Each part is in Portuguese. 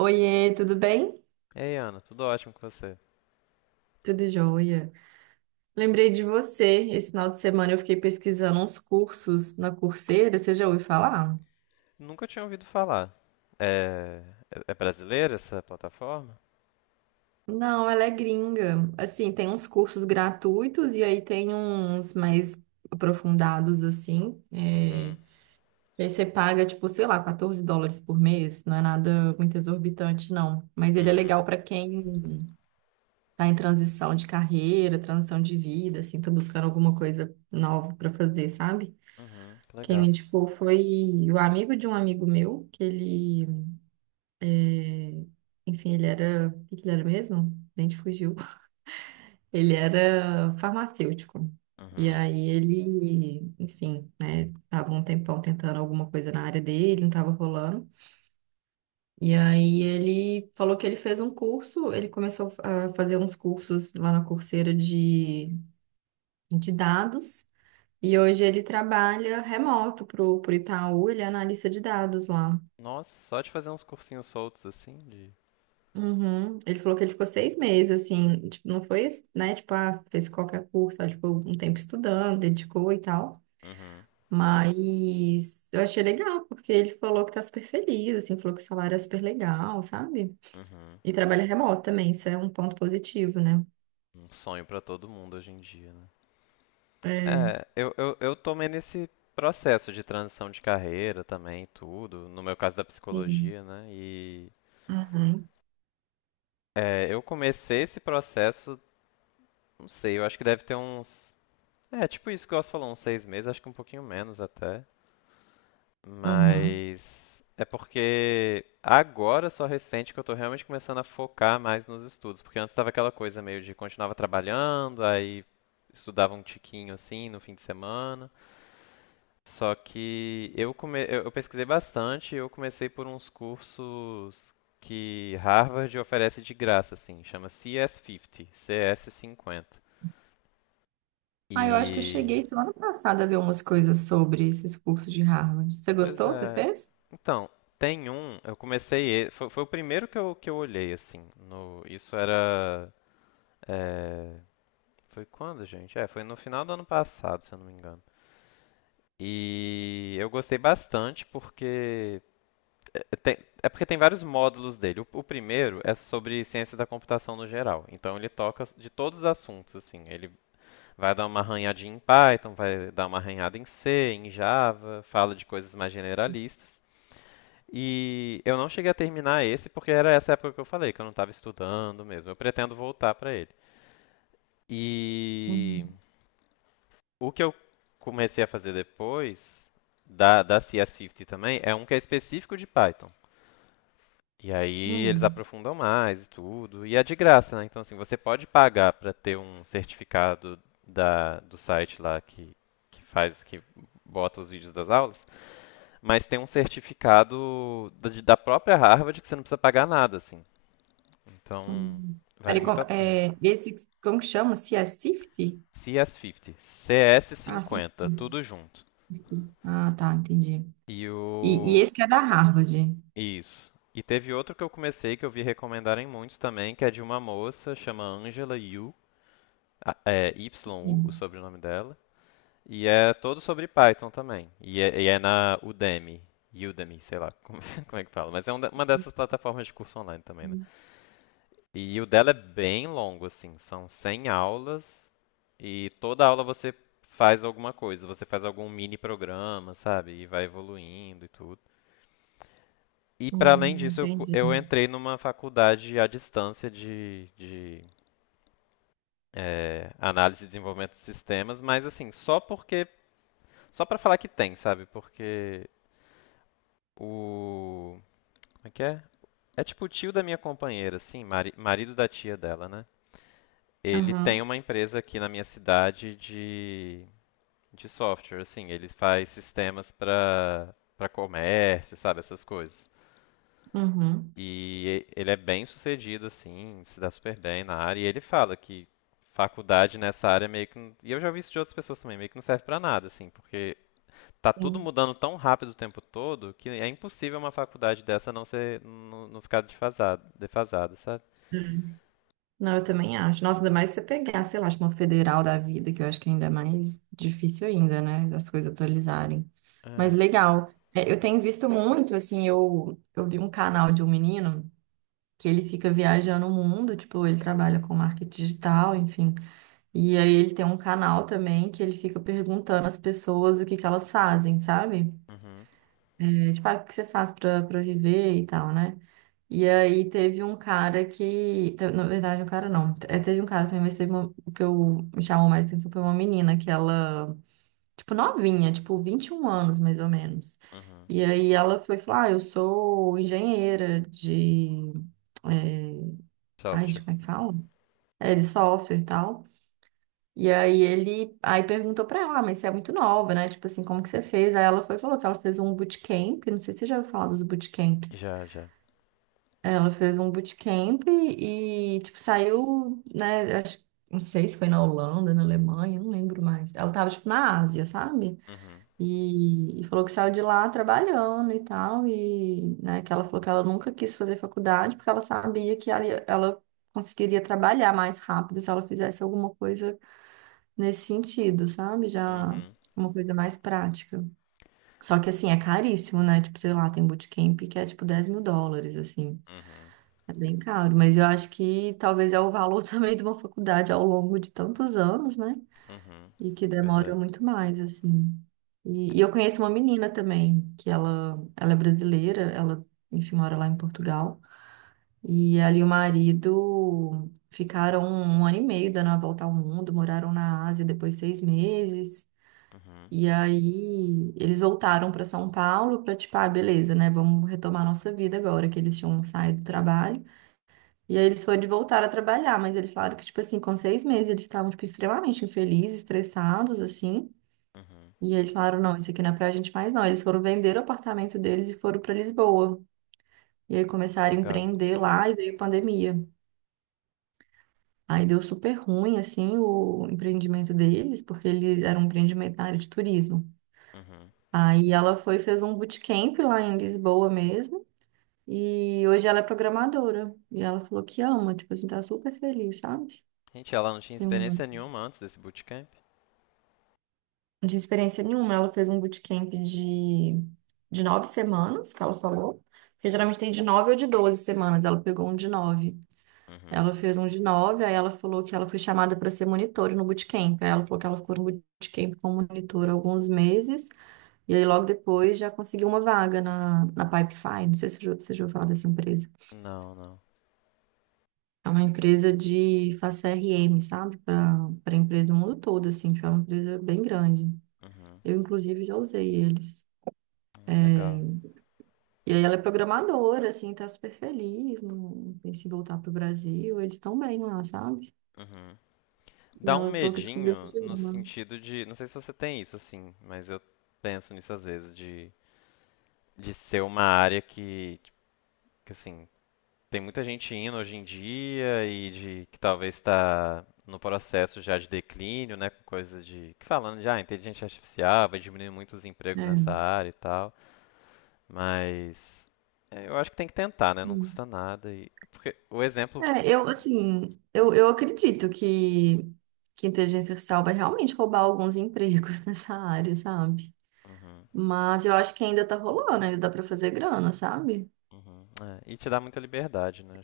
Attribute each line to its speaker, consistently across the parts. Speaker 1: Oiê, tudo bem?
Speaker 2: Ei, Ana, tudo ótimo com você?
Speaker 1: Tudo jóia. Lembrei de você. Esse final de semana eu fiquei pesquisando uns cursos na Coursera. Você já ouviu falar?
Speaker 2: Nunca tinha ouvido falar. É, é brasileira essa plataforma?
Speaker 1: Não, ela é gringa. Assim, tem uns cursos gratuitos e aí tem uns mais aprofundados, assim.
Speaker 2: Uhum,
Speaker 1: Que aí você paga, tipo, sei lá, US$ 14 por mês. Não é nada muito exorbitante, não. Mas ele é
Speaker 2: uhum,
Speaker 1: legal para quem tá em transição de carreira, transição de vida, assim, tá buscando alguma coisa nova para fazer, sabe?
Speaker 2: uhum, que
Speaker 1: Quem me
Speaker 2: legal.
Speaker 1: indicou foi o amigo de um amigo meu, que ele, é, ele era, o que que ele era mesmo? A gente fugiu. Ele era farmacêutico. E
Speaker 2: Uhum.
Speaker 1: aí ele, enfim, né, tava um tempão tentando alguma coisa na área dele, não tava rolando. E aí ele falou que ele fez um curso, ele começou a fazer uns cursos lá na Coursera de dados. E hoje ele trabalha remoto pro Itaú, ele é analista de dados lá.
Speaker 2: Nossa, só de fazer uns cursinhos soltos assim de.
Speaker 1: Uhum. Ele falou que ele ficou 6 meses, assim, tipo, não foi, né, tipo, ah, fez qualquer curso, sabe? Tipo, um tempo estudando, dedicou e tal.
Speaker 2: Uhum,
Speaker 1: Mas eu achei legal, porque ele falou que tá super feliz, assim, falou que o salário é super legal, sabe?
Speaker 2: uhum.
Speaker 1: E trabalha remoto também, isso é um ponto positivo, né?
Speaker 2: Um sonho pra todo mundo hoje em dia, né?
Speaker 1: É.
Speaker 2: É, eu tomei nesse processo de transição de carreira também, tudo, no meu caso da
Speaker 1: Sim.
Speaker 2: psicologia, né? E
Speaker 1: Uhum.
Speaker 2: eu comecei esse processo, não sei, eu acho que deve ter uns tipo isso que eu falou, uns 6 meses, acho que um pouquinho menos até.
Speaker 1: Uhum.
Speaker 2: Mas é porque agora só recente que eu tô realmente começando a focar mais nos estudos, porque antes tava aquela coisa meio de continuava trabalhando, aí estudava um tiquinho assim no fim de semana. Só que eu pesquisei bastante, e eu comecei por uns cursos que Harvard oferece de graça assim, chama CS50, CS50.
Speaker 1: Ah, eu acho que eu
Speaker 2: E
Speaker 1: cheguei semana passada a ver umas coisas sobre esses cursos de Harvard. Você
Speaker 2: Pois
Speaker 1: gostou? Você
Speaker 2: é.
Speaker 1: fez?
Speaker 2: Então, tem um, eu comecei, foi o primeiro que eu olhei assim, no, isso era, é, foi quando, gente? É, foi no final do ano passado, se eu não me engano. E eu gostei bastante porque é, é, tem- é porque tem vários módulos dele. O primeiro é sobre ciência da computação no geral. Então ele toca de todos os assuntos, assim. Ele vai dar uma arranhadinha em Python, vai dar uma arranhada em C, em Java, fala de coisas mais generalistas. E eu não cheguei a terminar esse porque era essa época que eu falei, que eu não estava estudando mesmo. Eu pretendo voltar para ele. E
Speaker 1: Hum.
Speaker 2: o que eu comecei a fazer depois da CS50 também é um que é específico de Python. E aí eles
Speaker 1: Hum.
Speaker 2: aprofundam mais e tudo. E é de graça, né? Então, assim, você pode pagar para ter um certificado da, do site lá que faz, que bota os vídeos das aulas, mas tem um certificado da própria Harvard que você não precisa pagar nada, assim. Então,
Speaker 1: Hum.
Speaker 2: vale
Speaker 1: Peraí,
Speaker 2: muito a pena.
Speaker 1: como que chama? Se é Safety?
Speaker 2: CS50,
Speaker 1: Ah, Safety.
Speaker 2: CS50, tudo junto.
Speaker 1: Safety. Ah, tá, entendi.
Speaker 2: E
Speaker 1: E
Speaker 2: o.
Speaker 1: esse que é da Harvard.
Speaker 2: Isso. E teve outro que eu comecei que eu vi recomendarem muitos também, que é de uma moça, chama Angela Yu, é Yu, o
Speaker 1: Sim.
Speaker 2: sobrenome dela. E é todo sobre Python também. E é na Udemy. Udemy, sei lá como, como é que fala. Mas é uma dessas plataformas de curso online também, né? E o dela é bem longo, assim, são 100 aulas e toda aula você faz alguma coisa, você faz algum mini programa, sabe? E vai evoluindo e tudo. E para além disso, eu, cu-
Speaker 1: Entendi.
Speaker 2: eu entrei numa faculdade à distância de análise e desenvolvimento de sistemas, mas assim, só para falar que tem, sabe? Porque o, como é que é? É tipo o tio da minha companheira, assim, marido da tia dela, né? Ele tem
Speaker 1: Aham,
Speaker 2: uma empresa aqui na minha cidade de software, assim, ele faz sistemas para comércio, sabe, essas coisas.
Speaker 1: uhum,
Speaker 2: E ele é bem sucedido, assim, se dá super bem na área. E ele fala que faculdade nessa área meio que. E eu já vi isso de outras pessoas também, meio que não serve pra nada, assim, porque tá tudo
Speaker 1: sim.
Speaker 2: mudando tão rápido o tempo todo que é impossível uma faculdade dessa não ser, não ficar defasada, defasada, sabe?
Speaker 1: É. Não, eu também acho. Nossa, ainda mais se você pegar, sei lá, acho uma federal da vida, que eu acho que ainda é mais difícil ainda, né, das coisas atualizarem. Mas
Speaker 2: É.
Speaker 1: legal. É, eu tenho visto muito, assim, eu vi um canal de um menino que ele fica viajando o mundo, tipo, ele trabalha com marketing digital, enfim. E aí ele tem um canal também que ele fica perguntando às pessoas o que que elas fazem, sabe?
Speaker 2: Uhum.
Speaker 1: É, tipo, ah, o que você faz pra viver e tal, né? E aí teve um cara na verdade, um cara não, é, teve um cara também, mas teve uma, o que eu me chamou mais atenção foi uma menina que ela, tipo, novinha, tipo, 21 anos mais ou menos.
Speaker 2: Uhum.
Speaker 1: E aí ela foi falar, ah, eu sou engenheira de, é, ai, gente,
Speaker 2: Software.
Speaker 1: como é que fala? De software e tal. E aí ele aí perguntou pra ela, "Ah, mas você é muito nova, né? Tipo assim, como que você fez?" Aí ela foi e falou que ela fez um bootcamp, não sei se você já ouviu falar dos bootcamps.
Speaker 2: Já, já.
Speaker 1: Ela fez um bootcamp e, tipo, saiu, né? Acho, não sei se foi na Holanda, na Alemanha, não lembro mais. Ela tava, tipo, na Ásia, sabe?
Speaker 2: Uhum.
Speaker 1: E falou que saiu de lá trabalhando e tal. E, né, que ela falou que ela nunca quis fazer faculdade porque ela sabia que ela conseguiria trabalhar mais rápido se ela fizesse alguma coisa nesse sentido, sabe? Já
Speaker 2: Uhum,
Speaker 1: uma coisa mais prática. Só que assim, é caríssimo, né? Tipo, sei lá, tem bootcamp que é tipo US$ 10.000, assim.
Speaker 2: uhum,
Speaker 1: É bem caro, mas eu acho que talvez é o valor também de uma faculdade ao longo de tantos anos, né?
Speaker 2: uhum.
Speaker 1: E que
Speaker 2: Pois
Speaker 1: demora
Speaker 2: é.
Speaker 1: muito mais, assim. E eu conheço uma menina também, ela é brasileira, ela, enfim, mora lá em Portugal. E ela e o marido ficaram 1 ano e meio dando a volta ao mundo, moraram na Ásia depois 6 meses.
Speaker 2: Uhum,
Speaker 1: E aí eles voltaram para São Paulo para tipo, ah, beleza, né? Vamos retomar nossa vida agora que eles tinham saído do trabalho. E aí eles foram de voltar a trabalhar, mas eles falaram que tipo assim, com 6 meses eles estavam tipo extremamente infelizes, estressados assim.
Speaker 2: uhum.
Speaker 1: E aí eles falaram, não, isso aqui não é pra gente mais não. Eles foram vender o apartamento deles e foram para Lisboa. E aí começaram a
Speaker 2: Legal.
Speaker 1: empreender lá e veio a pandemia. Aí deu super ruim assim o empreendimento deles, porque eles eram um empreendimento na área de turismo.
Speaker 2: Uhum.
Speaker 1: Aí ela foi, e fez um bootcamp lá em Lisboa mesmo. E hoje ela é programadora. E ela falou que ama, tipo assim, tá super feliz, sabe?
Speaker 2: Gente, ela não tinha
Speaker 1: Tem uma
Speaker 2: experiência nenhuma antes desse bootcamp?
Speaker 1: de experiência nenhuma. Ela fez um bootcamp de 9 semanas, que ela falou. Porque geralmente tem de 9 ou de 12 semanas. Ela pegou um de nove.
Speaker 2: Uhum.
Speaker 1: Ela fez um de nove, aí ela falou que ela foi chamada para ser monitora no bootcamp. Aí ela falou que ela ficou no bootcamp como monitora alguns meses. E aí, logo depois, já consegui uma vaga na Pipefy. Não sei se você já ouviu falar dessa empresa.
Speaker 2: Não, não.
Speaker 1: É uma empresa de faz CRM, sabe? Para empresa do mundo todo, assim. Tipo, é uma empresa bem grande.
Speaker 2: Uhum.
Speaker 1: Eu, inclusive, já usei eles.
Speaker 2: Legal.
Speaker 1: E aí, ela é programadora, assim, tá super feliz. Não pensa em voltar pro Brasil. Eles estão bem lá, sabe?
Speaker 2: Uhum.
Speaker 1: E
Speaker 2: Dá um
Speaker 1: ela falou que descobriu
Speaker 2: medinho
Speaker 1: que
Speaker 2: no
Speaker 1: ama.
Speaker 2: sentido de, não sei se você tem isso assim, mas eu penso nisso às vezes de ser uma área que assim, tem muita gente indo hoje em dia e de que talvez está no processo já de declínio, né, com coisas de que falando de inteligência artificial vai diminuir muito os empregos nessa
Speaker 1: É.
Speaker 2: área e tal, mas eu acho que tem que tentar, né? Não
Speaker 1: Hum.
Speaker 2: custa nada e porque o exemplo.
Speaker 1: É, eu acredito que a inteligência artificial vai realmente roubar alguns empregos nessa área, sabe?
Speaker 2: Uhum,
Speaker 1: Mas eu acho que ainda tá rolando, ainda dá pra fazer grana, sabe?
Speaker 2: uhum, é, e te dá muita liberdade, né?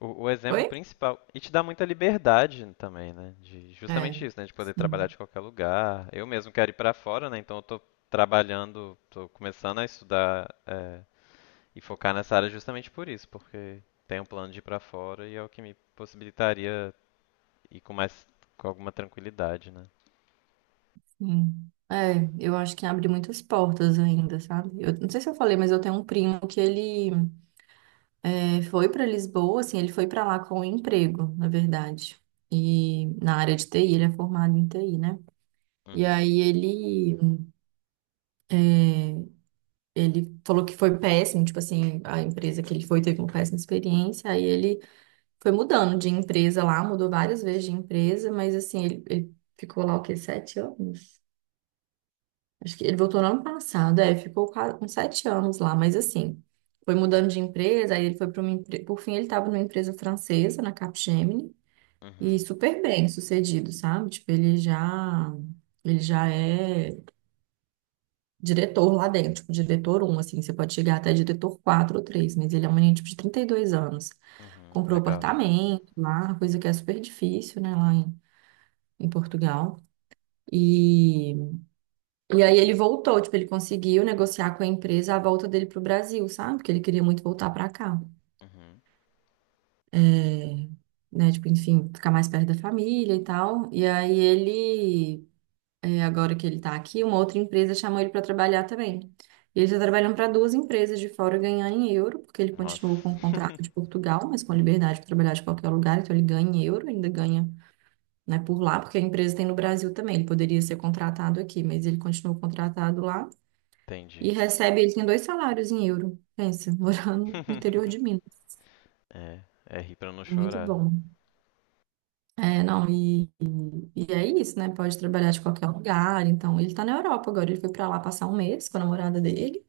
Speaker 2: O exemplo
Speaker 1: Oi?
Speaker 2: principal. E te dá muita liberdade também, né? De,
Speaker 1: É,
Speaker 2: justamente isso, né? De poder trabalhar
Speaker 1: sim,
Speaker 2: de qualquer lugar. Eu mesmo quero ir para fora, né? Então eu tô trabalhando, tô começando a estudar e focar nessa área justamente por isso, porque tenho um plano de ir para fora e é o que me possibilitaria ir com alguma tranquilidade, né?
Speaker 1: sim. É, eu acho que abre muitas portas ainda, sabe? Eu não sei se eu falei, mas eu tenho um primo que foi pra Lisboa, assim, ele foi pra lá com um emprego, na verdade. E na área de TI, ele é formado em TI, né? E
Speaker 2: Uhum,
Speaker 1: aí ele falou que foi péssimo, tipo assim, a empresa que ele foi teve uma péssima experiência, aí ele foi mudando de empresa lá, mudou várias vezes de empresa, mas assim, ele ficou lá o quê? 7 anos? Acho que ele voltou no ano passado, é, ficou uns 7 anos lá, mas assim, foi mudando de empresa, aí ele foi para uma empresa. Por fim, ele estava numa empresa francesa, na Capgemini, e
Speaker 2: uhum,
Speaker 1: super bem sucedido, sabe? Ele já é diretor lá dentro, tipo, diretor um assim, você pode chegar até diretor 4 ou 3, mas ele é um menino, tipo, de 32 anos.
Speaker 2: uhum.
Speaker 1: Comprou
Speaker 2: Legal.
Speaker 1: apartamento lá, coisa que é super difícil, né, lá em Portugal. E, e aí ele voltou, tipo, ele conseguiu negociar com a empresa a volta dele pro Brasil, sabe? Porque ele queria muito voltar para cá,
Speaker 2: Uhum.
Speaker 1: é, né? Tipo, enfim, ficar mais perto da família e tal. E aí ele, agora que ele tá aqui, uma outra empresa chamou ele para trabalhar também. E ele tá trabalhando para duas empresas de fora ganhar em euro, porque ele
Speaker 2: Nossa.
Speaker 1: continuou com o contrato de Portugal, mas com a liberdade de trabalhar de qualquer lugar, então ele ganha em euro, ainda ganha né, por lá, porque a empresa tem no Brasil também. Ele poderia ser contratado aqui, mas ele continua contratado lá e
Speaker 2: Entendi.
Speaker 1: recebe, ele tem dois salários em euro. Pensa, morando no interior de Minas.
Speaker 2: É rir pra não
Speaker 1: Muito
Speaker 2: chorar.
Speaker 1: bom. É, não, e é isso, né? Pode trabalhar de qualquer lugar. Então, ele tá na Europa agora. Ele foi pra lá passar 1 mês com a namorada dele.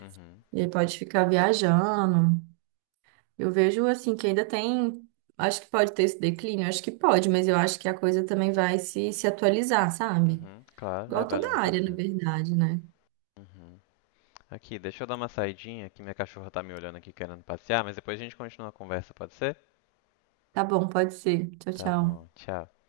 Speaker 2: Uhum.
Speaker 1: E aí pode ficar viajando. Eu vejo, assim, que ainda tem. Acho que pode ter esse declínio, acho que pode, mas eu acho que a coisa também vai se atualizar, sabe?
Speaker 2: Uhum, claro,
Speaker 1: Igual
Speaker 2: vale
Speaker 1: toda
Speaker 2: muito a
Speaker 1: área, na
Speaker 2: pena.
Speaker 1: verdade, né?
Speaker 2: Uhum. Aqui, deixa eu dar uma saidinha, que minha cachorra tá me olhando aqui querendo passear, mas depois a gente continua a conversa, pode ser?
Speaker 1: Tá bom, pode ser. Tchau,
Speaker 2: Tá
Speaker 1: tchau.
Speaker 2: bom, tchau.